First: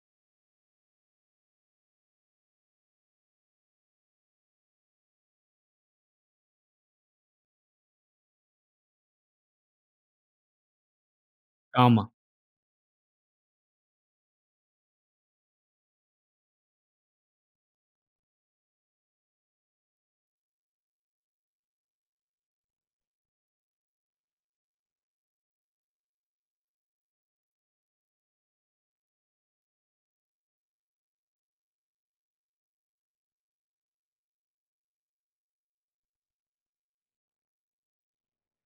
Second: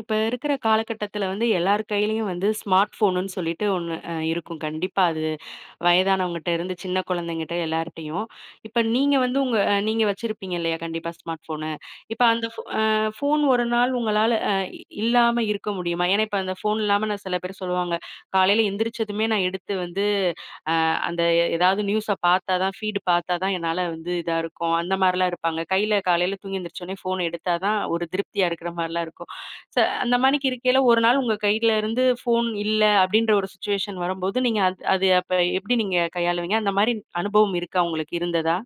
இப்ப இருக்கிற காலகட்டத்துல வந்து எல்லார் கையிலயும் வந்து ஸ்மார்ட் போனுன்னு சொல்லிட்டு ஒண்ணு இருக்கும் கண்டிப்பா அது, வயதானவங்ககிட்ட இருந்து சின்ன குழந்தைங்கிட்ட எல்லார்ட்டையும். இப்ப நீங்க வந்து உங்க நீங்க வச்சிருப்பீங்க இல்லையா கண்டிப்பா ஸ்மார்ட் போனு. ஆமா. இப்ப அந்த போன் ஒரு நாள் உங்களால இல்லாம இருக்க முடியுமா? ஏன்னா இப்ப அந்த போன் இல்லாம நான், சில பேர் சொல்லுவாங்க, காலையில எந்திரிச்சதுமே நான் எடுத்து வந்து ஏதாவது நியூஸை பார்த்தாதான், ஃபீடு பார்த்தாதான் என்னால வந்து இதா இருக்கும். அந்த மாதிரிலாம் இருப்பாங்க கையில. காலையில தூங்கி எந்திரிச்சோடனே போன் எடுத்தாதான் ஒரு திருப்தியா இருக்கிற மாதிரிலாம் இருக்கும். ச அந்த மாணிக்கு இருக்கையில ஒரு நாள் உங்க கையில இருந்து ஃபோன் இல்ல அப்படின்ற ஒரு சிச்சுவேஷன் வரும்போது, நீங்க அது அது அப்ப எப்படி நீங்க கையாளுவீங்க? அந்த மாரி அனுபவம் இருக்கா, உங்களுக்கு இருந்ததா?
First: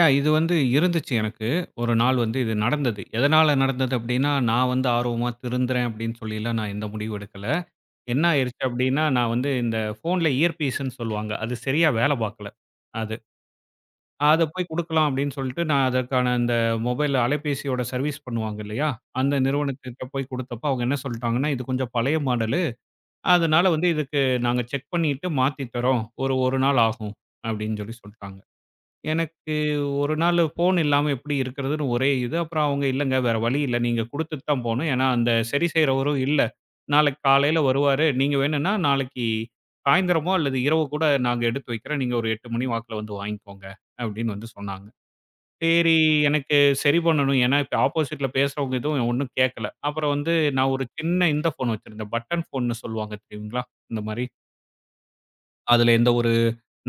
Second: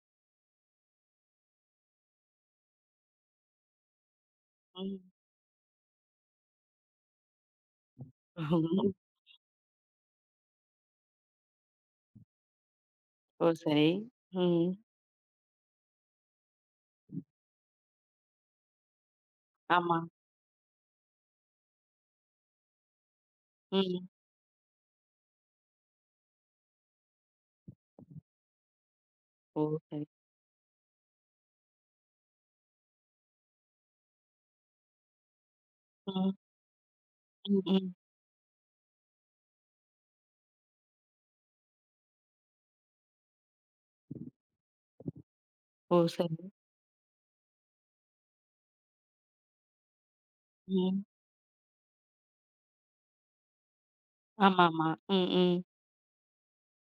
ஏன் இது வந்து இருந்துச்சு எனக்கு. ஒரு நாள் வந்து இது நடந்தது. எதனால நடந்தது அப்டின்னா, நான் வந்து ம். ஆர்வமா திருந்துறேன் அப்டின்னு சொல்லிலாம் நான் எந்த முடிவும் எடுக்கல. என்ன ஆயிருச்சு ம். அப்டின்னா, நான் வந்து இந்த ஃபோன்ல இயர் பீஸ்ன்னு சொல்லுவாங்க. அது சரியா வேல பார்க்கல. அது. ஓ! சரி. அத போய் ம். குடுக்கலாம் அப்டின்னு சொல்லிட்டு நான் அதற்கான அந்த மொபைல் அலைபேசியோட சர்வீஸ் பண்ணுவாங்க இல்லையா? அந்த ஆமா. நிறுவனத்திட்ட போய் குடுத்தப்ப அவங்க என்ன சொல்ட்டாங்கன்னா, இது கொஞ்சம் பழைய மாடலு. அதனால வந்து ம். இதுக்கு நாங்க செக் பண்ணிட்டு மாத்தி தர்றோம். ஒரு 1 நாள் ஆகும் அப்டின்னு சொல்லி சொல்ட்டாங்க. எனக்கு ஓ! சரி. ஒரு நாள் ஃபோன் இல்லாம எப்படி இருக்கிறதுன்னு ஒரே இது. அப்புறம் அவங்க இல்லங்க வேற வழி இல்ல. நீங்க குடுத்துட்டு தான் போணும். ஏன்னா அந்த சரி செய்றவரும் ம். இல்ல. நாளைக்கு காலையில ம். ம். வருவாரு. நீங்க வேணும்னா நாளைக்கு சாயந்திரமோ அல்லது இரவு கூட நாங்க எடுத்து வைக்கிறோம். நீங்க ஒரு 8 மணி வாக்குல வந்து வாங்கிக்கோங்க அப்படின்னு வந்து சொன்னாங்க. சரி ஓ! சரி. எனக்கு சரி பண்ணணும். ஏன்னா இப்ப ஆப்போசிட்ல பேசுறவங்க எதுவும் ஒண்ணும் கேட்கல. அப்புறம் வந்து நான் ஒரு ம். சின்ன இந்த ஃபோன் வச்சிருந்தேன். பட்டன் ஃபோன்னு சொல்லுவாங்க தெரியுங்களா? இந்த மாரி. ஆமாமா. ம். ம். அதுல எந்த ஒரு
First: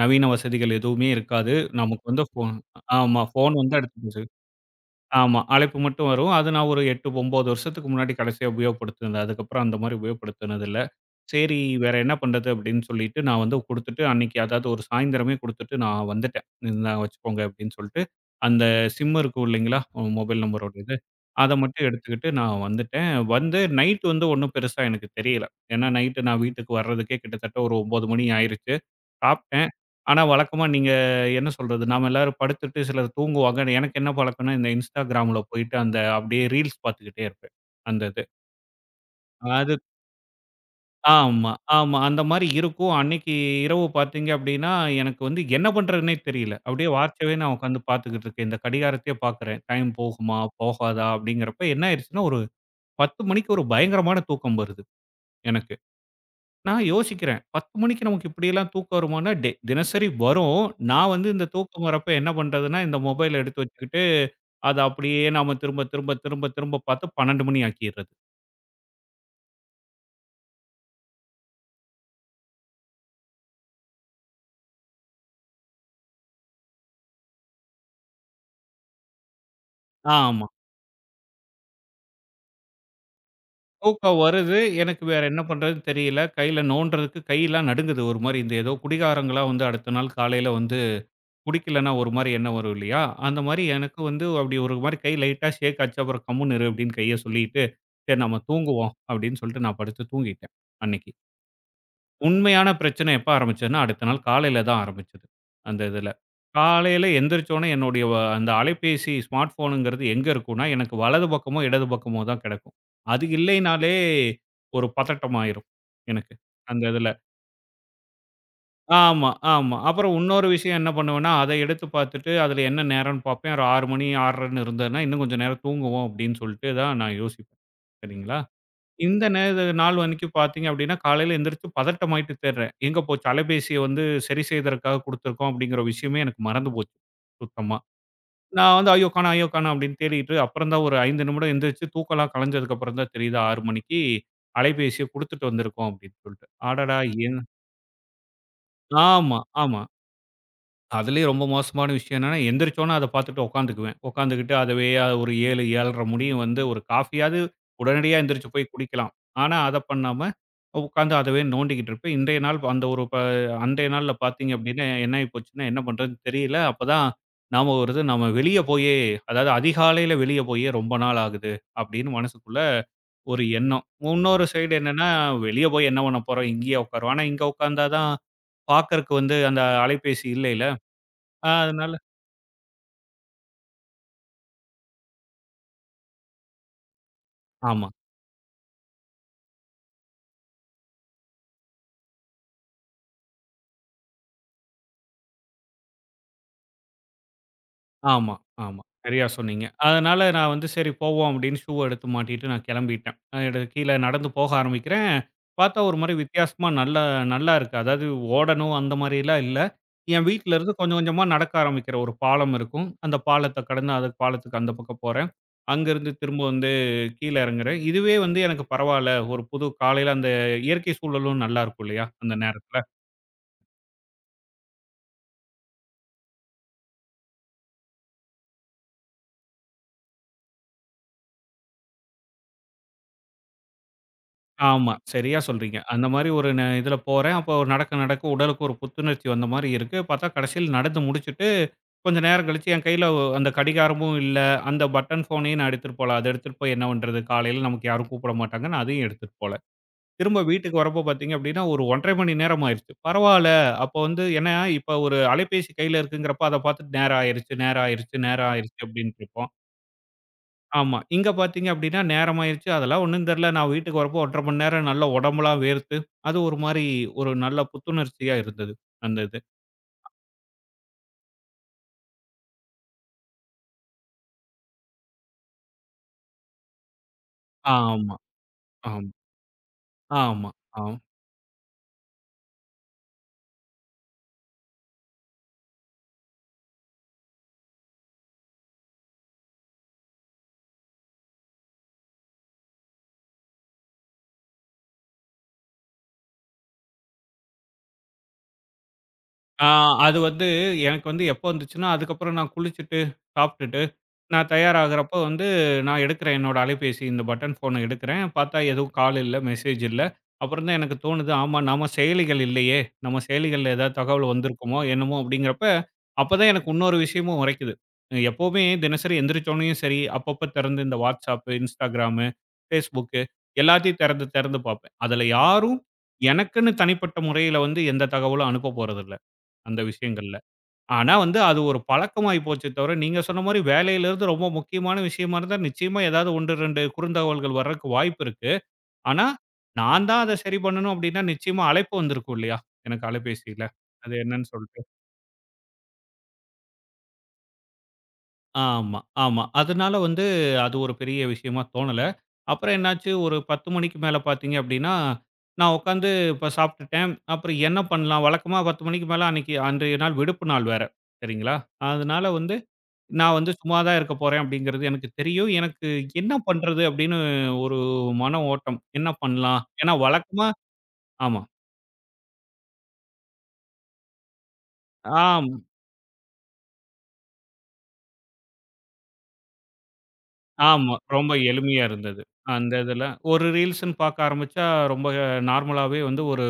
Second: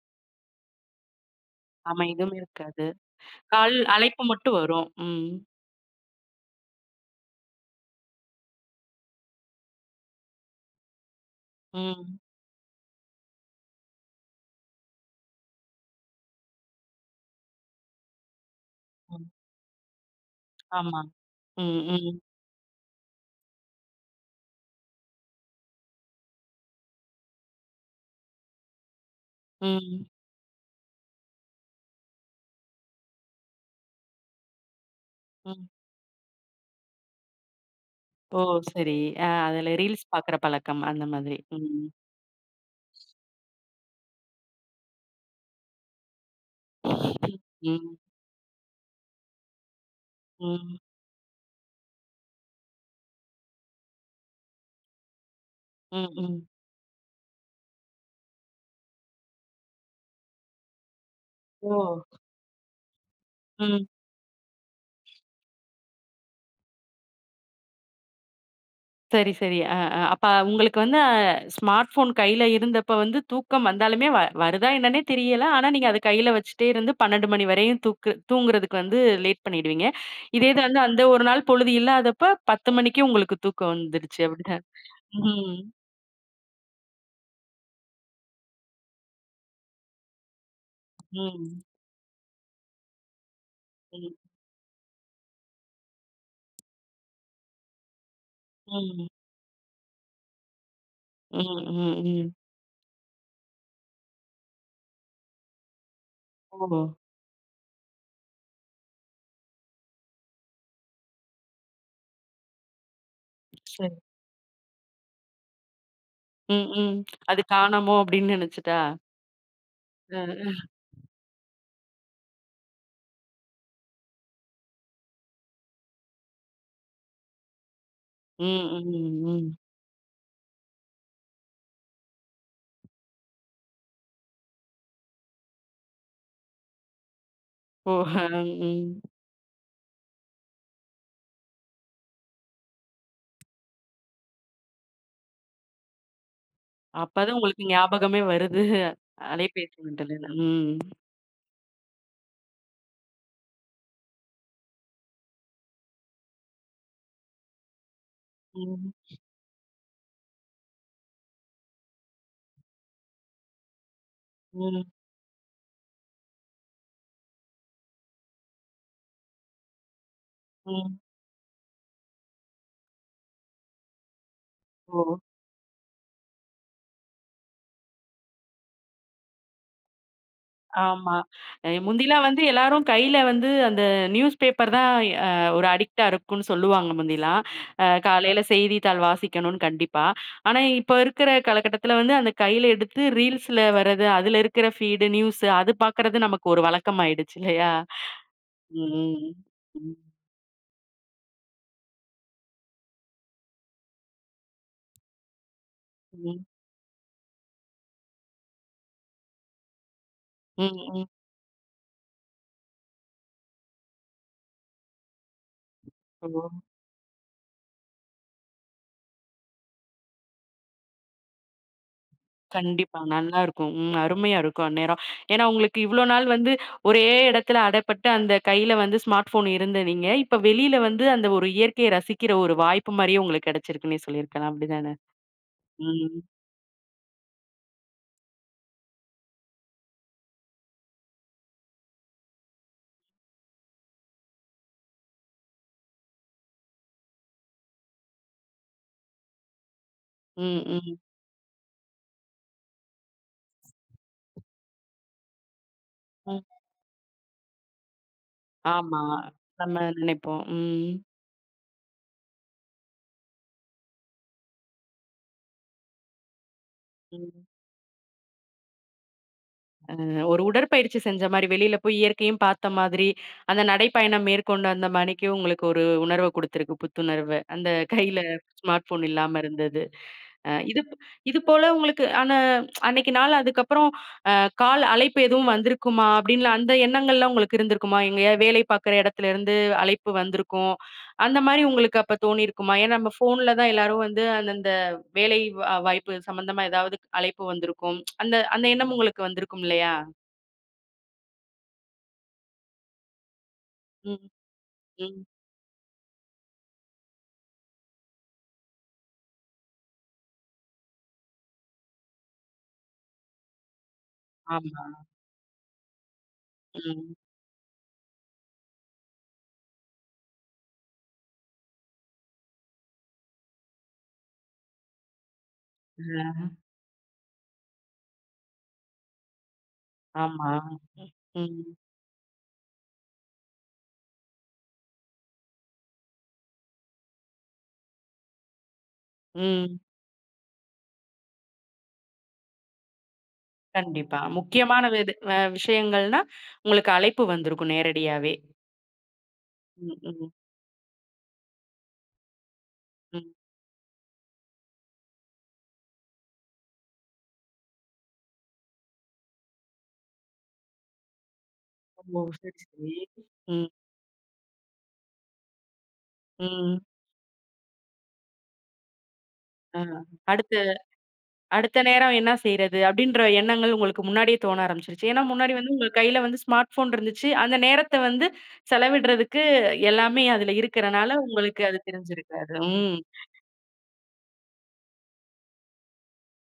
நவீன வசதிகள் எதுவுமே இருக்காது. ஆமா. நமக்கு வந்து எதுவுமே ஃபோன் இருக்காது. ஆமா. ஃபோன் வந்து கால் அடுத்தது. அழைப்பு மட்டும் வரும். ம். ஆமா. அழைப்பு மட்டும் வரும். அது நான் ஒரு 8, 9 வருஷத்துக்கு முன்னாடி கடைசியா உபயோகப்படுத்தினது. அதுக்கப்புறம் அந்த மாரி உபயோகப்படுத்தினதில்ல. சரி வேற என்ன ம். பண்றது அப்படின்னு சொல்லிட்டு நான் வந்து குடுத்துட்டு அன்னைக்கு அதாவது ஒரு சாயந்திரமே குடுத்துட்டு நான் வந்துட்டேன். "இந்தாங்க வச்சுக்கோங்க" அப்படின்னு சொல்லிட்டு, அந்த சிம் ம். இருக்கும் இல்லைங்களா? மொபைல் நம்பரோட இது. ஆமா. அத ம். மட்டும் ம். எடுத்துக்கிட்டு நான் வந்துட்டேன். வந்து நைட் வந்து ஒண்ணும் பெருசா எனக்கு தெரியல. ஏன்னா நைட்டு நான் வீட்டுக்கு வர்றதுக்கே கிட்டத்தட்ட ஒரு 9 மணி ஆயிருச்சு. சாப்ட்டேன். ம். ஆனா வழக்கமா நீங்க என்ன சொல்றது, நாம எல்லாரும் படுத்துட்டு சிலர் தூங்குவாங்க. எனக்கு என்ன பழக்கம்னா, இந்த Instagramல ம். போயிட்டு அந்த அப்படியே ரீல்ஸ் பார்த்துக்கிட்டே இருப்பேன். அந்த இது. ஓ! சரி. அ அதுல அது ரீல்ஸ் பாக்குற பழக்கம் அந்த மாதிரி. ஆமா, ம். ஆமா. அந்த மாரி இருக்கும். அன்னைக்கு இரவு பார்த்தீங்க அப்படின்னா, எனக்கு வந்து என்ன பண்றதுன்னே தெரியல. அப்படியே வாட்சவே ம், நான் உட்காந்து பார்த்துக்கிட்டு இருக்கேன். இந்த கடிகாரத்தையே பார்க்குறேன். டைம் போகுமா? ம், போகாதா? அப்படிங்கிறப்ப என்ன ஆயிருச்சுன்னா, ஒரு 10 மணிக்கு ஒரு பயங்கரமான தூக்கம் வருது எனக்கு. ம், ம். நான் யோசிக்கிறேன். 10 மணிக்கு நமக்கு இப்படியெல்லாம் தூக்கம் வருமான்னா, தினசரி வரும். நான் வந்து இந்த ஓ! தூக்கம் வரப்ப என்ன பண்றதுன்னா, இந்த மொபைல எடுத்து ம். வச்சுக்கிட்டு, அத அப்படியே நாம திரும்ப, திரும்ப, திரும்ப, திரும்ப பார்த்து 12 மணி ஆக்கிர்றது. சரி, சரி. அ, அ. அப்ப உங்களுக்கு வந்து ஸ்மார்ட் ஃபோன் கையில இருந்தப்ப வந்து தூக்கம் வந்தாலுமே வருதா என்னன்னே தெரியல. ஆனா நீங்க அத கையில வச்சுட்டே இருந்து 12 மணி வரையும் தூங்குறதுக்கு வந்து லேட் பண்ணிடுவீங்க. ஆமா. இதே இது வந்து அந்த ஒரு நாள் பொழுது இல்லாதப்ப 10 மணிக்கு உங்களுக்கு தூக்கம் தூக்கம் வந்துருச்சு வருது. அப்படிதான். எனக்கு வேற ம், என்ன ம், பண்றதுன்னு தெரியல. கையில நோண்டுறதுக்கு கையெல்லாம் நடுங்குது ஒரு மாரி. இந்த ஏதோ குடிகாரங்களா வந்து அடுத்த நாள் காலையில வந்து ம், குடிக்கலன்னா ஒரு மாரி எண்ணம் வரும் இல்லையா? அந்த மாரி எனக்கு ம், வந்து அப்படி ஒரு மாரி கை லைட்டா ஷேக் ஆச்சு. அப்புறம் கம்முனு இரு அப்படின்னு கைய சொல்லிட்டு, சரி நம்ம தூங்குவோம் அப்படின்னு சொல்லிட்டு நான் படுத்து தூங்கிட்டேன் அன்னைக்கு. ம், ம், ம். உண்மையான பிரச்சனை எப்ப ஆரம்பிச்சதுன்னா, அடுத்த நாள் காலையில தான் ஆரம்பிச்சது. அந்த இதுல. ஓ! காலையில எந்திரிச்ச உடனே என்னுடைய அந்த அலைபேசி ஸ்மார்ட் ஃபோனுங்கிறது எங்க இருக்கும்னா, எனக்கு வலது பக்கமோ, இடது பக்கமோ தான் கெடக்கும். அது சரி. இல்லைனாலே ஒரு பதட்டம் ஆயிரும் எனக்கு. ம், அந்த ம். இதுல. அது காணாமோ அப்படின்னு நினைச்சுட்டா? ஆமா, ஆமா. அப்புறம் அ, இன்னொரு விஷயம் என்ன பண்ணுவேன்னா, அத எடுத்து பார்த்துட்டு அதில என்ன நேரம்னு பார்ப்பேன். ஒரு 6:00 மணி 6:30ன்னு இருந்ததுன்னா, இன்னும் கொஞ்சம் நேரம் தூங்குவோம் அப்படின்னு சொல்லிட்டு தான் நான் யோசிப்பேன். சரிங்களா? ம், இந்த ம், ம். நேர நாள் அன்னைக்கு பார்த்தீங்க அப்படின்னா, காலையில எந்திரிச்சு பதட்டமாயிட்டு தேடுறேன். எங்க போச்சு? அலைபேசிய வந்து சரி செய்தற்காக குடுத்துருக்கோம் அப்படிங்கிற விஷயமே எனக்கு மறந்து போச்சு, சுத்தமா. ஓ! அ, நான் வந்து ஐயோ ம். காணோம், ஐயோ காணோம் அப்படின்னு தேடிட்டு அப்புறம் தான் ஒரு 5 நிமிடம் எந்திரிச்சு தூக்கலாம் கலைஞ்சதுக்கு அப்புறம் தான் தெரியுது 6 மணிக்கு அலைபேசிய குடுத்துட்டு வந்திருக்கோம் அப்படின்னு சொல்லிட்டு. அடடா! அப்பதான் ஏன் உங்களுக்கு ஞாபகமே வருது. ஆமா, அலைபேசி ஆமா. மின்னலுன்னு. ம். அதுலயும் ரொம்ப மோசமான விஷயம் என்னன்னா, எந்திரிச்சோன அத பாத்துட்டு உட்காந்துக்குவேன். உட்காந்துக்கிட்டு அதுவே ஒரு 7, 7:30 முடியும் வந்து ஒரு காஃபியாவது உடனடியா எந்திரிச்சு போய் ம். குடிக்கலாம். ஆனா அத பண்ணாம, உட்காந்து அதவே நோண்டிக்கிட்டு இருப்பேன். இன்றைய நாள் அந்த ஒரு அன்றைய நாள்ல பாத்தீங்க ம். அப்டின்னா, என்ன ஆயி போச்சுன்னா, என்ன பண்றதுன்னு தெரியல. அப்பதான் ஞாபகம் வருது, "நம்ம வெளிய போயே அதாவது அதிகாலையில வெளிய போயே ரொம்ப ம். நாள் ஆகுது." அப்படின்னு மனசுக்குள்ள ஒரு எண்ணம். இன்னொரு சைடு என்னன்னா, ஓ! "வெளிய போய் என்ன பண்ண போறோம்? இங்கேயே உட்காருவோம்." ஆனா இங்க உட்கார்ந்தா தான் பாக்கறக்கு வந்து அந்த அலைபேசி இல்லைல. ஆமா. அ அதனால முந்திலாம் வந்து எல்லாரும் கையில வந்து அந்த நியூஸ் பேப்பர் தான் அ ஒரு அடிக்ட்டா இருக்கும்னு சொல்லுவாங்க முந்திலாம். அ ஆமா, காலையில செய்தித்தாள் வாசிக்கணும்னு கண்டிப்பா. ஆனா, இப்ப இருக்கிற காலகட்டத்தில வந்து அந்த கையில எடுத்து ரீல்ஸ்ல வர்றது, அதுல இருக்கிற ஃபீடு, நியூஸு அது பார்க்கறது நமக்கு ஒரு வழக்கமாயிடுச்சு இல்லையா? ஆமா, ஆமா. சரியா ம். சொன்னீங்க. ம். அதனால நான் வந்து சரி போவோம் அப்படின்னு ஷூ எடுத்து மாட்டிட்டு நான் கிளம்பிட்டேன். நான் கீழ நடந்து போக ஆரம்பிக்கிறேன். பார்த்தா ஒரு மாரி ம். வித்தியாசமா நல்லா நல்லா இருக்கு. அதாவது ஓடணும் அந்த மாரிலாம் இல்ல. என் வீட்ல ம். இருந்து கொஞ்சம் ம். கொஞ்சமா நடக்க ஆரம்பிக்கிறேன். ஒரு பாலம் இருக்கும். அந்த பாலத்த கடந்து அது பாலத்துக்கு அந்த பக்கம் போறேன். அங்கருந்து திரும்ப ஓ! வந்து கீழ இறங்குறேன். இதுவே வந்து எனக்கு பரவால்ல. ஒரு புது காலையில அந்த இயற்கை சூழலும் நல்லா இருக்கும் இல்லையா? அந்த நேரத்துல. கண்டிப்பா. நல்லா இருக்கும். ம். அருமையா இருக்கும் அந்நேரம். ஏன்னா, உங்களுக்கு இவ்ளோ நாள் வந்து ஒரே இடத்துல அடைப்பட்டு அந்த கையில வந்து ஸ்மார்ட் ஃபோன் இருந்த நீங்க, இப்ப வெளியில வந்து அந்த ஒரு இயற்கையை ரசிக்கிற ஒரு வாய்ப்பு மாரியே உங்களுக்கு கிடைச்சிருக்குன்னே சொல்லியிருக்கலாம். ஆமா. அப்படிதானே? சரியா சொல்றீங்க. அந்த ம். மாரி ஒரு இதுல போறேன். அப்போ ஒரு நடக்க நடக்க உடலுக்கு ஒரு புத்துணர்ச்சி வந்த மாரி இருக்கு. பார்த்தா கடைசியில நடந்து முடிச்சுட்டு, கொஞ்சம் நேரம் கழிச்சு என் கையில அந்த கடிகாரமும் இல்ல. அந்த பட்டன் ஃபோனையும் நான் எடுத்துட்டு போல. அத எடுத்துட்டு போய் என்ன பண்றது? காலையில நமக்கு யாரும் கூப்பிட மாட்டாங்க. நான் அதையும் எடுத்துட்டு போல. திரும்ப ம், வீட்டுக்கு ம், வரப்போ பார்த்தீங்க அப்டின்னா, ஒரு 1 1/2 மணி நேரம் ஆயிருச்சு. பரவால்ல. அப்போ வந்து ஏன்னா, இப்ப ஒரு அலைபேசி கையில ம். இருக்குங்கிறப்ப அத பார்த்துட்டு நேரம் ஆயிருச்சு, நேரம் ஆயிருச்சு, நேரம் ஆயிருச்சு ஆமா. அப்டின்ட்டுருப்போம். நம்ம நினைப்போம். ம். ஆமா. இங்க பார்த்தீங்க அப்டின்னா, நேரமாயிருச்சு. அதெல்லாம் ஒண்ணும் தெர்ல. நான் வீட்டுக்கு வரப்போ 1 1/2 மணி நேரம் நல்லா உடம்பெல்லாம் வேர்த்து, அது ஒரு மாரி ம். ஒரு நல்ல புத்துணர்ச்சியா இருந்தது. அந்த இது. ஒரு உடற்பயிற்சி செஞ்ச மாரி, வெளியில போய் இயற்கையும் பார்த்த மாதிரி, அந்த நடைப்பயணம் மேற்கொண்ட அந்த மணிக்கு உங்களுக்கு ஒரு உணர்வ குடுத்திருக்கு, புத்துணர்வு. அந்த ஆமா, கையில ஸ்மார்ட் ஆமா, ஃபோன் இல்லாம இருந்தது. ஆமா, அ இது ஆமா. ப- இது போல உங்களுக்கு ஆனா அன்னைக்கு நாள் அதுக்கப்புறம் அ கால் அழைப்பு எதுவும் வந்திருக்குமா? அப்படின்னு அந்த எண்ணங்கள்லாம் உங்களுக்கு இருந்திருக்குமா? எங்கேயாவது வேலை பார்க்குற இடத்துல இருந்து அழைப்பு வந்திருக்கும். அந்த மாரி உங்களுக்கு அப்ப தோணியிருக்குமா? ஏன்னா நம்ம ஃபோன்ல தான் எல்லாரும் வந்து அந்தந்த வேலை வாய்ப்பு சம்மந்தமா ஏதாவது அழைப்பு வந்திருக்கும். அந்த அந்த எண்ணம் உங்களுக்கு வந்திருக்கும் ஆ இல்லையா? அது வந்து எனக்கு வந்து எப்போ வந்துச்சுன்னா, அதுக்கப்புறம் நான் குளிச்சுட்டு, சாப்பிட்டுட்டு, ம், நான் தயாராகுறப்போ ம். வந்து நான் எடுக்கிறேன் என்னோட அலைபேசி இந்த பட்டன் ஃபோன எடுக்கிறேன். பார்த்தா எதுவும் கால் இல்ல, மெசேஜ் இல்ல. அப்புறம் தான் எனக்கு தோணுது, ஆமா நம்ம செயலிகள் இல்லையே! நம்ம செயலிகள்ல ஏதாவது தகவல் வந்திருக்குமோ ஆமா. என்னமோ அப்படிங்கிறப்ப, அப்பதான் எனக்கு இன்னொரு ம். விஷயமும் உரைக்குது. எப்பவுமே தினசரி எந்திரிச்சோனயும் சரி, அப்பப்ப திறந்து இந்த WhatsApp, Instagram, Facebook எல்லாத்தையும் திறந்து திறந்து பார்ப்பேன். அதுல யாரும் ஆ. எனக்குன்னு தனிப்பட்ட முறையில வந்து எந்த தகவலும் அனுப்ப போறதில்ல. அந்த விஷயங்கள்ல. ஆமா. ம். ஆனா வந்து அது ம். ஒரு பழக்கமாயி போச்சே தவிர, நீங்க சொன்ன மாரி வேலையிலிருந்து ரொம்ப முக்கியமான விஷயமா இருந்தா, நிச்சயமா ஏதாவது 1, 2 குறுந்தகவல்கள் வர்றக்கு வாய்ப்பு இருக்கு. ஆனா, ம். நான் தான் அத சரி பண்ணணும் அப்டின்னா, நிச்சயமா அழைப்பு வந்திருக்கும் இல்லையா? எனக்கு அலைபேசியில. அது கண்டிப்பா. என்னன்னு சொல்ட்டு. முக்கியமான விது அ விஷயங்கள்னா, உங்களுக்கு அழைப்பு வந்திருக்கும் நேரடியாவே. ஆமா, ஆமா. அதனால ம், வந்து ம், அது ஒரு பெரிய விஷயமா தோணல. அப்புறம் என்னாச்சு, ம். ஒரு 10 மணிக்கு மேல பார்த்தீங்க அப்டின்னா, நான் உட்காந்து இப்ப சாப்ட்டுட்டேன். அப்புறம் என்ன பண்ணலாம்? வழக்கமா 10 மணிக்கு மேல அன்னைக்கு அன்றைய நாள் விடுப்பு நாள் வேற. சரிங்களா? ஓ! அதனால வந்து சரி, சரி. நான் வந்து ம், சும்மா தான் இருக்க போறேன் அப்படிங்கிறது எனக்கு தெரியும். எனக்கு என்ன ம். பண்றது அப்படின்னு ஒரு மன ஓட்டம். என்ன பண்ணலாம்? ஆ. ஏன்னா வழக்கமா அடுத்த ஆமா. அடுத்த நேரம் என்ன செய்றது? அப்படின்ற எண்ணங்கள் உங்களுக்கு முன்னாடியே தோண ஆரம்பிச்சுருச்சு. ஏன்னா, முன்னாடி ஆம், வந்து உங்க கையில வந்து ஸ்மார்ட் ஃபோன் இருந்துச்சு. அந்த நேரத்த வந்து செலவிடுறதுக்கு எல்லாமே அதுல ஆமா. இருக்கிறனால, ரொம்ப உங்களுக்கு அது எளிமையா இருந்தது. தெரிஞ்சிருக்காது. அந்த ம். இதுல ஒரு ரீல்ஸ்ன்னு பார்க்க ஆரம்பிச்சா ரொம்ப நார்மலாவே வந்து ஒரு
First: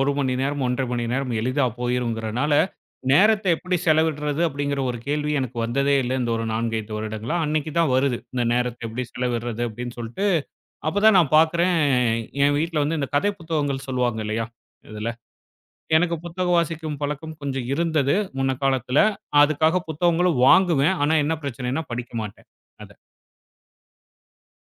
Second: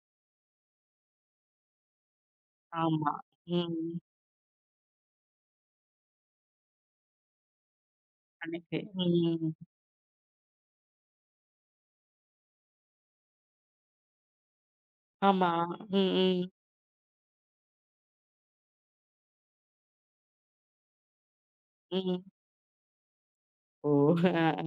1 மணி நேரம், 1 1/2 மணி நேரம் எளிதா போயிருங்கிறனால, ஆமா. நேரத்த எப்படி ம். செலவிடுறது அப்படிங்கிற ஒரு கேள்வி எனக்கு வந்ததே இல்ல. இந்த ஒரு 4, 5 வருடங்களா. அன்னைக்கு தான் வருது. இந்த அன்னைக்கு. நேரத்த எப்படி ம். செலவிடுறது அப்படின்னு சொல்லிட்டு அப்பதான் நான் பார்க்குறேன், என் வீட்ல வந்து இந்த கதை புத்தகங்கள் சொல்லுவாங்க இல்லையா? இதுல. ஆமா. ம், எனக்கு ம். புத்தகம் வாசிக்கும் பழக்கம் கொஞ்சம் இருந்தது, முன்ன காலத்துல. அதுக்காக புத்தகங்களும் வாங்குவேன். ஆனா என்ன பிரச்சனைன்னா படிக்க ம். மாட்டேன், அத. ஓ! அ, அ.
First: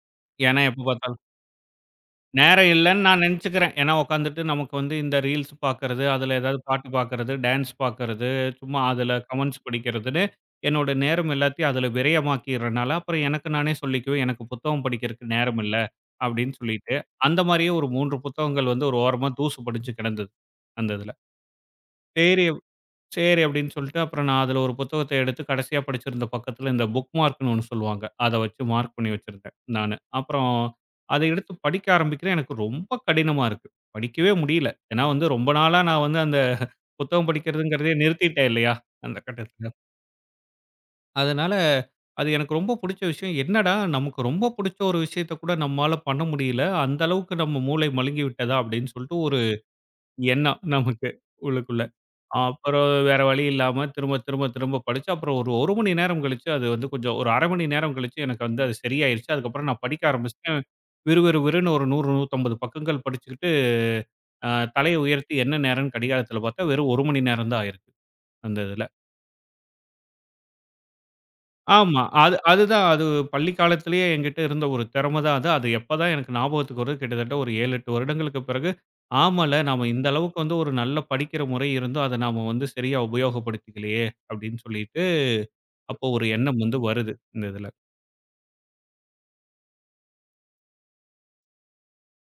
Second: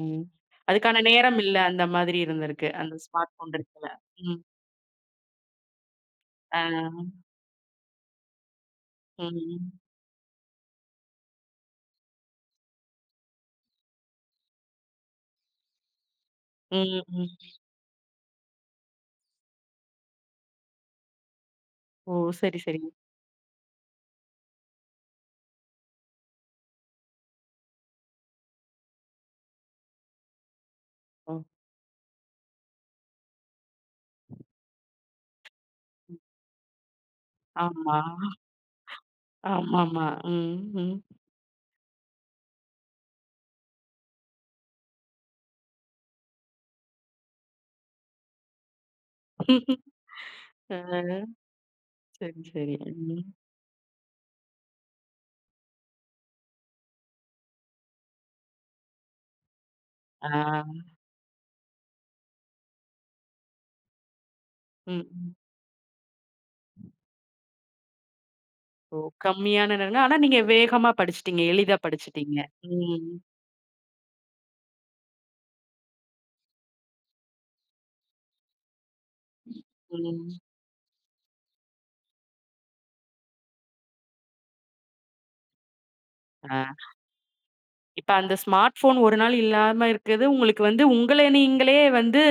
ஏன்னா எப்ப அதுக்கான பார்த்தாலும் நேரம் இல்ல. அந்த மாதிரி நேரம் இருந்திருக்கு. அந்த இல்லன்னு நான் ஸ்மார்ட் ஃபோன் நெனச்சுக்கிறேன். இருக்குல. ஏன்னா ம். உட்காந்துட்டு நமக்கு வந்து இந்த ரீல்ஸ் பார்க்கறது, அதுல ஏதாவது ஆ. பாட்டு பார்க்கறது, டான்ஸ் பார்க்கறது, சும்மா அதுல கமெண்ட்ஸ் ம். படிக்கிறதுன்னு என்னோட நேரம் எல்லாத்தையும் அதுல விரயமாக்கிறனால, அப்புறம் எனக்கு நானே சொல்லிக்குவேன், எனக்கு புத்தகம் படிக்கிறதுக்கு நேரம் இல்ல அப்படின்னு சொல்லிட்டு, ம், ம். அந்த மாரியே ஒரு 3 புத்தகங்கள் வந்து ஒரு ஓரமா தூசு படிஞ்சு கிடந்தது. அந்த இதுல. ஓ! சரி சரி, சரி. சரி அப்படின்னு சொல்லிட்டு அப்புறம் நான் அதில ஒரு புத்தகத்த எடுத்து கடைசியா படிச்சிருந்த பக்கத்தில இந்த புக் மார்க்ன்னு ஒண்ணு சொல்லுவாங்க. அத வச்சு மார்க் பண்ணி வச்சிருந்தேன் நானு. அப்புறம் அத ஓ! எடுத்து படிக்க ஆரம்பிக்கிறேன். எனக்கு ரொம்ப கடினமா இருக்கு. படிக்கவே முடியல. ஏன்னா வந்து ரொம்ப நாளா நான் வந்து அந்த புத்தகம் படிக்கிறதுங்கிறதையே ஆமா. நிறுத்திட்டேன் இல்லையா? அந்த கட்டத்தில. ஆமாமா. ம், ம். அதனால அது எனக்கு ரொம்ப புடிச்ச விஷயம். என்னடா நமக்கு ரொம்ப புடிச்ச ஒரு விஷயத்த கூட நம்மால பண்ண முடியல. அந்த அளவுக்கு நம்ம மூளை மழுங்கி விட்டதா அப்படின்னு சொல்லிட்டு ஒரு எண்ணம் ஆ. நமக்கு உள்ளுக்குள்ள. சரி, சரி. அப்புறம் வேற ம். வழி இல்லாம திரும்ப, திரும்ப, திரும்ப படிச்சு, அப்புறம் ஒரு 1 மணி நேரம் கழிச்சு அது வந்து கொஞ்சம் ஒரு 1/2 மணி நேரம் கழிச்சு எனக்கு வந்து அது சரியாயிருச்சு. அதுக்கப்புறம் நான் படிக்க ஆ. ஆரம்பிச்சுட்டேன். விறுவிறுவிறுன்னு ஒரு 100, 150 பக்கங்கள் படிச்சுக்கிட்டு, அ தலைய ம், உயர்த்தி ம். என்ன நேரம்ன்னு கடிகாரத்துல பார்த்தா, வெறும் 1 மணி நேரம் தான் ஆயிருக்கு அந்த இதுல. ஓ! கம்மியான நேரங்க. ஆனா நீங்க வேகமா படிச்சுட்டீங்க. எளிதா ஆமா. அது படிச்சுட்டீங்க. அதுதான் அது ம், பள்ளி காலத்திலேயே என்கிட்ட இருந்த ஒரு திறம தான் அது. அது எப்பதான் எனக்கு ஞாபகத்துக்கு வருது, கிட்டத்தட்ட ஒரு 7, 8 வருடங்களுக்கு பிறகு, ஆமால்ல நாம இந்த ம். அளவுக்கு வந்து ஒரு நல்ல படிக்கிற முறை இருந்தும், அத நாம வந்து சரியா உபயோகப்படுத்திக்கலையே! அப்படின்னு சொல்லிட்டு அப்போ ஒரு எண்ணம் ஆ. வந்து வருது இந்த இதில. இப்ப அந்த ஸ்மார்ட் ஃபோன் ஒரு நாள் இல்லாம இருக்கிறது, உங்களுக்கு வந்து உங்கள நீங்களே வந்து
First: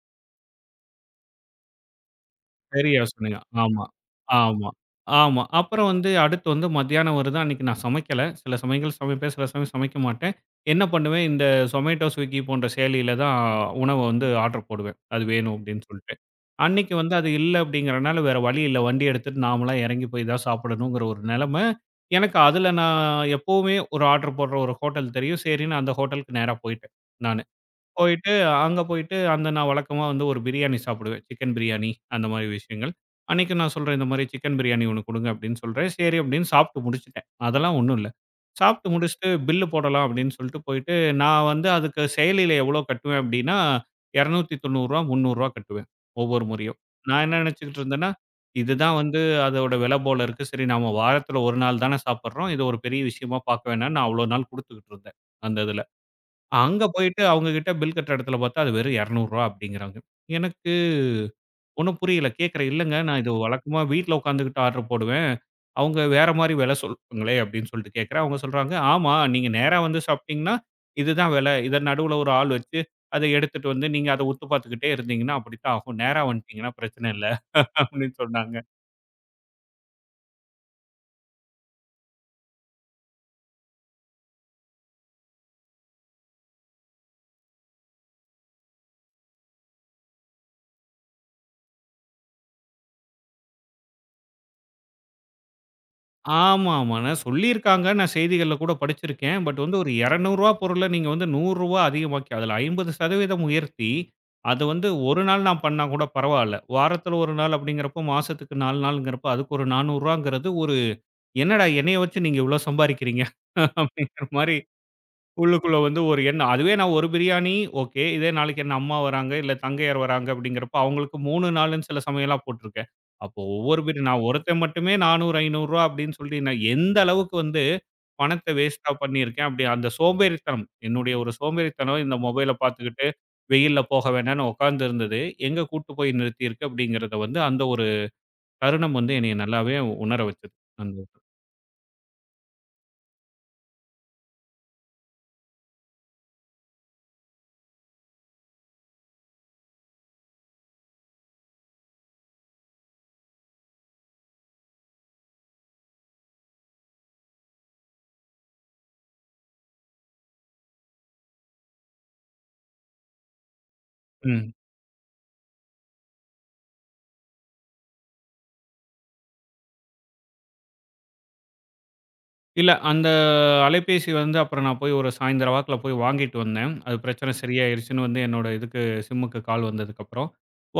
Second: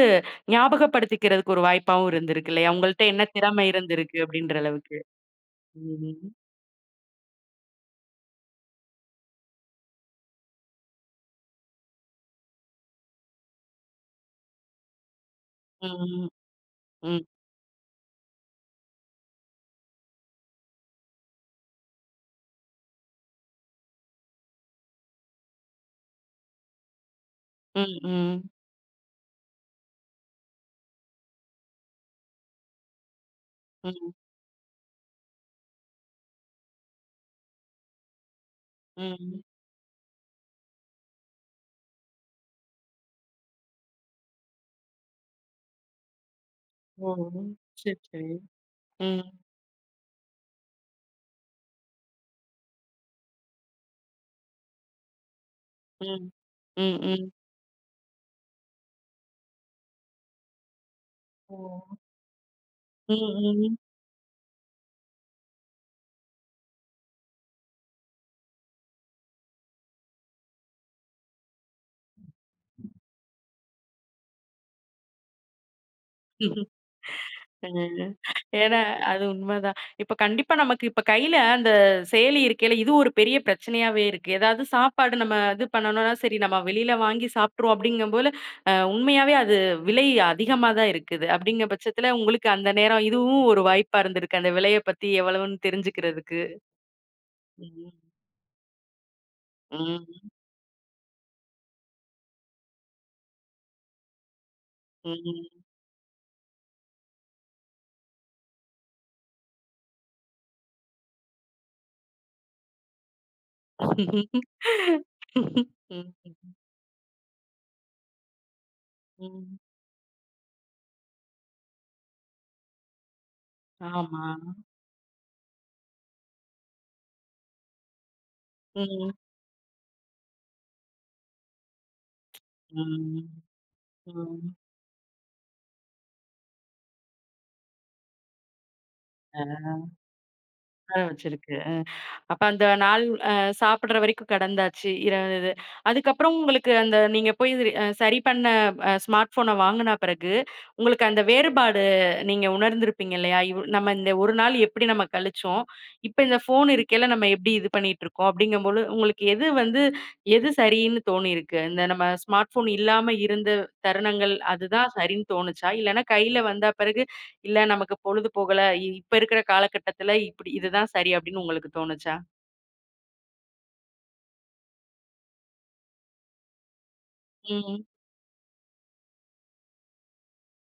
ஞாபகப்படுத்திக்கிறதுக்கு ஒரு வாய்ப்பாவும் இருந்திருக்கு இல்லையா? சரியா உங்கள்ட்ட என்ன சொன்னீங்க. திறமை ஆமா, இருந்திருக்கு அப்படின்ற ஆமா, அளவுக்கு. ஆமா. அப்புறம் வந்து ம். அடுத்து வந்து மத்தியானம் வருது. அன்னைக்கு நான் சமைக்கல. சில சமயங்கள் சமைப்பேன், சில சமயம் சமைக்க மாட்டேன். என்ன பண்ணுவேன், இந்த Zomato, Swiggy போன்ற செயலியில தான் உணவ வந்து ஆர்டர் போடுவேன். அது வேணும் அப்டின்னு சொல்ட்டு. ம். அன்னைக்கு வந்து ம். அது இல்ல அப்டிங்கிறனால வேற வழி இல்ல. வண்டி எடுத்துட்டு நாமளா எறங்கி போய் தான் சாப்பிடணுங்கிற ஒரு நெலம. எனக்கு அதுல நான் எப்பவுமே ஒரு ஆர்டர் போடுற ஒரு ஹோட்டல் தெரியும். சரின்னு அந்த ஹோட்டலுக்கு நேரா போயிட்டேன். நான். ம். போயிட்டு, ம். அங்க போயிட்டு அந்த நான் வழக்கமா வந்து ஒரு பிரியாணி சாப்பிடுவேன். சிக்கன் பிரியாணி அந்த மாரி விஷயங்கள். அன்னைக்கு நான் சொல்றேன், "இந்த ம். மாரி சிக்கன் பிரியாணி ஒண்ணு குடுங்க" அப்படின்னு சொல்றேன். சரி அப்படின்னு சாப்பிட்டு முடிச்சுட்டேன். அதெல்லாம் ஒண்ணும் இல்ல. சாப்பிட்டு முடிச்சுட்டு ம். பில்லு போடலாம் அப்படின்னு சொல்லிட்டு போயிட்டு, நான் வந்து அதுக்கு செயலியில எவ்வளோ கட்டுவேன் அப்படின்னா, ரூ. 290, ரூ. 300 கட்டுவேன் ஒவ்வொரு முறையும். ஓ! நான் என்ன நினைச்சுக்கிட்டு சரி, இருந்தேன்னா, சரி. இதுதான் வந்து ம். அதோட விலை போல இருக்கு. சரி நாம வாரத்துல ஒரு நாள் தானே சாப்பிடுறோம். இது ஒரு பெரிய விஷயமா பார்க்க வேணாம்ன்னு நான் அவ்வளோ நாள் குடுத்துக்கிட்டு இருந்தேன், அந்த இதுல. ம். ம். அங்க போயிட்டு ம். அவங்க கிட்ட பில் கட்டுற இடத்துல பார்த்தா, அது வெறும் ரூ. 200 அப்படிங்கிறாங்க. எனக்கு ஓ! ஒண்ணும் புரியல. கேட்கிறேன், "இல்லங்க நான் இது ம். வழக்கமா வீட்ல உட்காந்துக்கிட்டு ஆர்டர் போடுவேன். அவங்க வேற மாரி விலை சொல்றாங்களே" அப்படின்னு சொல்லிட்டு கேட்கிறேன். அவங்க சொல்றாங்க, "ஆமா நீங்க நேரா வந்து சாப்பிட்டீங்கன்னா, இதுதான் விலை. இத நடுவுல ஒரு ஆள் வச்சு, அத எடுத்துட்டு வந்து நீங்க அத உத்து பார்த்துக்கிட்டே இருந்தீங்கன்னா அப்படித்தான் ஆகும். நேரா ம். வந்துட்டீங்கன்னா பிரச்சனை இல்ல" ம். அப்படின்னு சொன்னாங்க. ஏன்னா அது உண்மதான். இப்ப கண்டிப்பா நமக்கு இப்ப கையில அந்த செயலி இருக்கையில, இது ஒரு பெரிய பிரச்சனையாவே இருக்கு. ஏதாவது சாப்பாடு நம்ம இது பண்ணணும்னா, சரி நம்ம வெளியில வாங்கி சாப்பிட்டுருவோம் அப்படிங்கும்போல, உண்மையாவே அது விலை அதிகமா தான் இருக்குது. அப்படிங்கிற பட்சத்துல உங்களுக்கு அந்த நேரம் இதுவும் ஒரு வாய்ப்பா இருந்திருக்கு, அந்த விலைய பத்தி எவ்வளவுன்னு தெரிஞ்சுக்கிறதுக்கு. ஆமாமா. நான் சொல்லியிருக்காங்க. ம். நான் செய்திகள்ல கூட படிச்சிருக்கேன். பட் வந்து ஒரு ரூ. ம். 200 பொருள நீங்க வந்து ரூ. 100 அதிகமாக்கி, அதுல 50% உயர்த்தி, அது வந்து 1 நாள் ம். நான் பண்ணா கூட பரவால்ல. வாரத்துல 1 நாள் அப்படிங்கிறப்போ, மாசத்துக்கு 4 நாள்ங்கிறப்போ, அதுக்கு ஒரு ரூ. 400ங்கிறது ஒரு என்னடா என்னைய வச்சு நீங்க இவ்ளோ சம்பாரிக்கிறீங்க? அப்படிங்கிற மாரி உள்ளுக்குள்ள வந்து ஒரு எண்ணம். ம். அதுவே நான் ஒரு பிரியாணி ஓகே. இதே நாளைக்கு என் அம்மா வராங்க, இல்ல ம். தங்கையார் வராங்க அப்படிங்கிறப்போ, அவங்களுக்கு 3 நாளுன்னு சில சமயம்லாம் போட்டுருக்கேன். அப்போ ஒவ்வொரு பிரி நான் ஆமா. ஒருத்தன் மட்டுமே ரூ. 400, ரூ. 500 அப்படின்னு சொல்லி நான் எந்த அளவுக்கு வந்து பணத்த வேஸ்ட்டா ம். பண்ணியிருக்கேன். அப்படி அந்த சோம்பேறித்தனம், என்னுடைய ஒரு சோம்பேறித்தனம் இந்த மொபைல பார்த்துக்கிட்டு ம். வெயில்ல போக வேணாம்னு ம். உட்கார்ந்து இருந்தது. எங்க கூட்டு போய் நிறுத்தியிருக்கு அப்படிங்கிறத வந்து அந்த ஒரு தருணம் வந்து என்னைய ஆ. நல்லாவே உணர வச்சது. அந்த வர வச்சிருக்கு. அப்ப அந்த நாள் அ சாப்பிடுற வரைக்கும் கடந்தாச்சு. இரவு இது. அதுக்கப்புறம் உங்களுக்கு அந்த நீங்க போய் ரி அ சரி பண்ண ஸ்மார்ட் ஃபோன வாங்குன பிறகு, உங்களுக்கு அந்த வேறுபாடு நீங்க உணர்ந்திருப்பீங்க இல்லையா? நம்ம இந்த 1 நாள் எப்படி நம்ம கழிச்சோம். இப்ப இந்த ஃபோன் இருக்கையில நம்ம எப்படி இது பண்ணிட்டுருக்கோம் அப்படிங்கும்போது, உங்களுக்கு எது வந்து எது சரின்னு தோணியிருக்கு? இந்த நம்ம ஸ்மார்ட் ஃபோன் இல்லாம இருந்த தருணங்கள் ம். அதுதான் சரின்னு தோணுச்சா? இல்லன்னா கையில வந்த பிறகு, இல்ல நமக்கு பொழுது போகல. இப்ப இருக்கிற காலகட்டத்துல இப்படி இதுதான் சரி அப்படின்னு உங்களுக்கு தோணுச்சா? இல்ல. அந்த அலைபேசி வந்து அப்புறம் நான் போய் ஒரு சாயந்தரம் வாக்குல போய் வாங்கிட்டு வந்தேன். அது பிரச்சனை ம். சரியாயிருச்சுன்னு வந்து என்னோட இதுக்கு சிம்முக்கு கால் வந்ததுக்கப்புறம்.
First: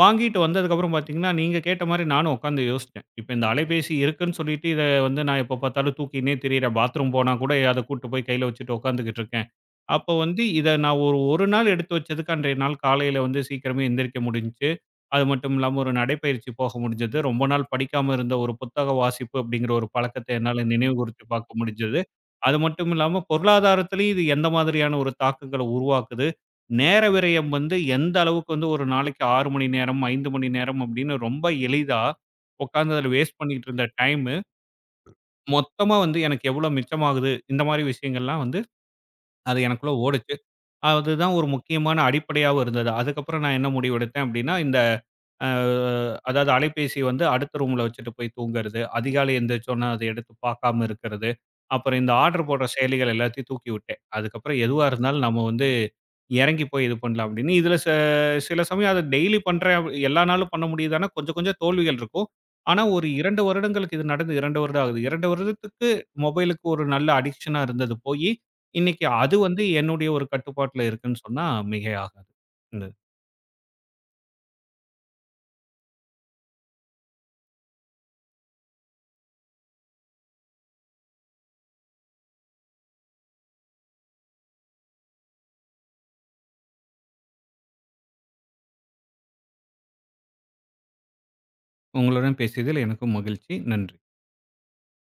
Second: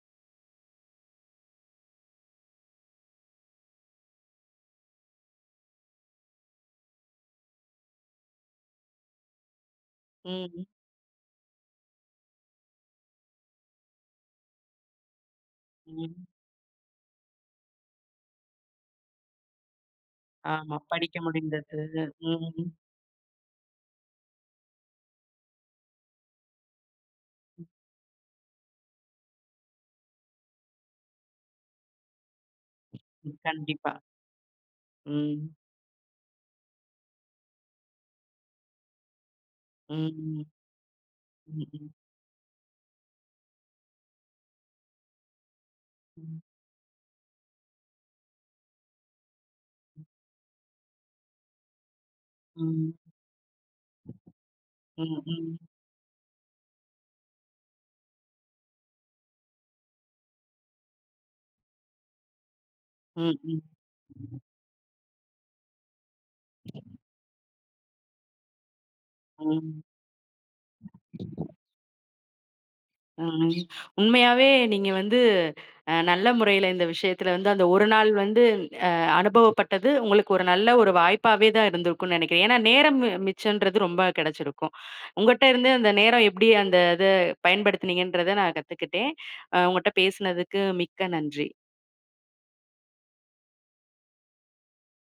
வாங்கிட்டு வந்ததுக்கப்புறம் பார்த்தீங்கன்னா, நீங்க கேட்ட மாரி நானும் உட்காந்து யோசிச்சேன். இப்ப இந்த அலைபேசி இருக்குன்னு சொல்லிட்டு, இத வந்து நான் எப்ப பார்த்தாலும் தூக்கின்னே திரியிறேன். பாத்ரூம் போனா கூட அத கூட்டு போய் கையில வச்சுட்டு உட்காந்துக்கிட்டு இருக்கேன். அப்போ வந்து ம். இத நான் ஒரு 1 நாள் எடுத்து வச்சதுக்கு, அன்றைய நாள் காலையில வந்து சீக்கிரமே எந்திரிக்க முடிஞ்சுச்சு. அது மட்டும் இல்லாம ஒரு ம். நடைப்பயிற்சி போக முடிஞ்சது. ரொம்ப நாள் படிக்காம இருந்த ஒரு புத்தக வாசிப்பு அப்படிங்கிற ஒரு பழக்கத்த என்னால ஆமா. படிக்க நினைவுகூர்த்து பார்க்க முடிந்தது. முடிஞ்சது. ம். அது மட்டும் இல்லாம பொருளாதாரத்திலயும் இது எந்த மாதிரியான ஒரு தாக்கங்கள உருவாக்குது. நேர விரயம் வந்து எந்த அளவுக்கு வந்து ஒரு நாளைக்கு 6 மணி நேரம், 5 மணி நேரம் அப்படின்னு ரொம்ப எளிதா உட்கார்ந்து அதுல வேஸ்ட் பண்ணிட்டு இருந்த கண்டிப்பா. டைமு, ம். மொத்தமா வந்து எனக்கு எவ்வளோ மிச்சமாகுது. இந்த மாரி விஷயங்கள்லாம் வந்து அது எனக்குள்ள ஓடுச்சு. ம். அதுதான் ஒரு ம். முக்கியமான அடிப்படையாவும் இருந்தது. அதுக்கப்புறம் நான் என்ன முடிவெடுத்தேன் அப்படின்னா, இந்த அ அதாவது அலைபேசி வந்து அடுத்த ரூம்ல வச்சுட்டு போய் தூங்குறது, அதிகாலை எந்திரிச்சோன அத எடுத்து பார்க்காம இருக்கிறது, அப்புறம் இந்த ஆர்டர் போடுற ம். செயலிகள் எல்லாத்தையும் தூக்கி விட்டேன். அதுக்கப்புறம் எதுவா ம். ம். இருந்தாலும் நம்ம ம். வந்து இறங்கி போய் இது பண்ணலாம் அப்படின்னு. இதுல சில சமயம் அத டெய்லி பண்றேன் எல்லா நாளும் பண்ண முடியுதான்னா, கொஞ்சம் கொஞ்சம் தோல்விகள் இருக்கும். ஆனா ஒரு ம். 2 ம். வருடங்களுக்கு இது நடந்து 2 வருடம் ஆகுது. 2 வருடத்துக்கு மொபைலுக்கு ஒரு நல்ல அடிக்ஷனா இருந்தது போயி, இன்னைக்கு அது வந்து ம். என்னுடைய ஒரு கட்டுப்பாட்டுல இருக்குன்னு சொன்னா மிகையாகாது. இந்த ம். உண்மையாவே நீங்க வந்து நல்ல முறையில இந்த விஷயத்துல வந்து அந்த ஒரு நாள் வந்து அனுபவப்பட்டது உங்களுக்கு ஒரு நல்ல ஒரு வாய்ப்பாவே தான் இருந்திருக்கும்னு நெனைக்கிறேன். ஏன்னா நேரம் மிச்சம்ன்றது ரொம்ப கெடைச்சிருக்கும். உங்கட்ட இருந்து அந்த நேரம் எப்படி அந்த இத பயன்படுத்துனீங்கன்றத நான் கத்துக்கிட்டேன். உங்கட்ட பேசுனதுக்கு மிக்க நன்றி. உங்களுடன் பேசியதில் எனக்கும் மகிழ்ச்சி. நன்றி.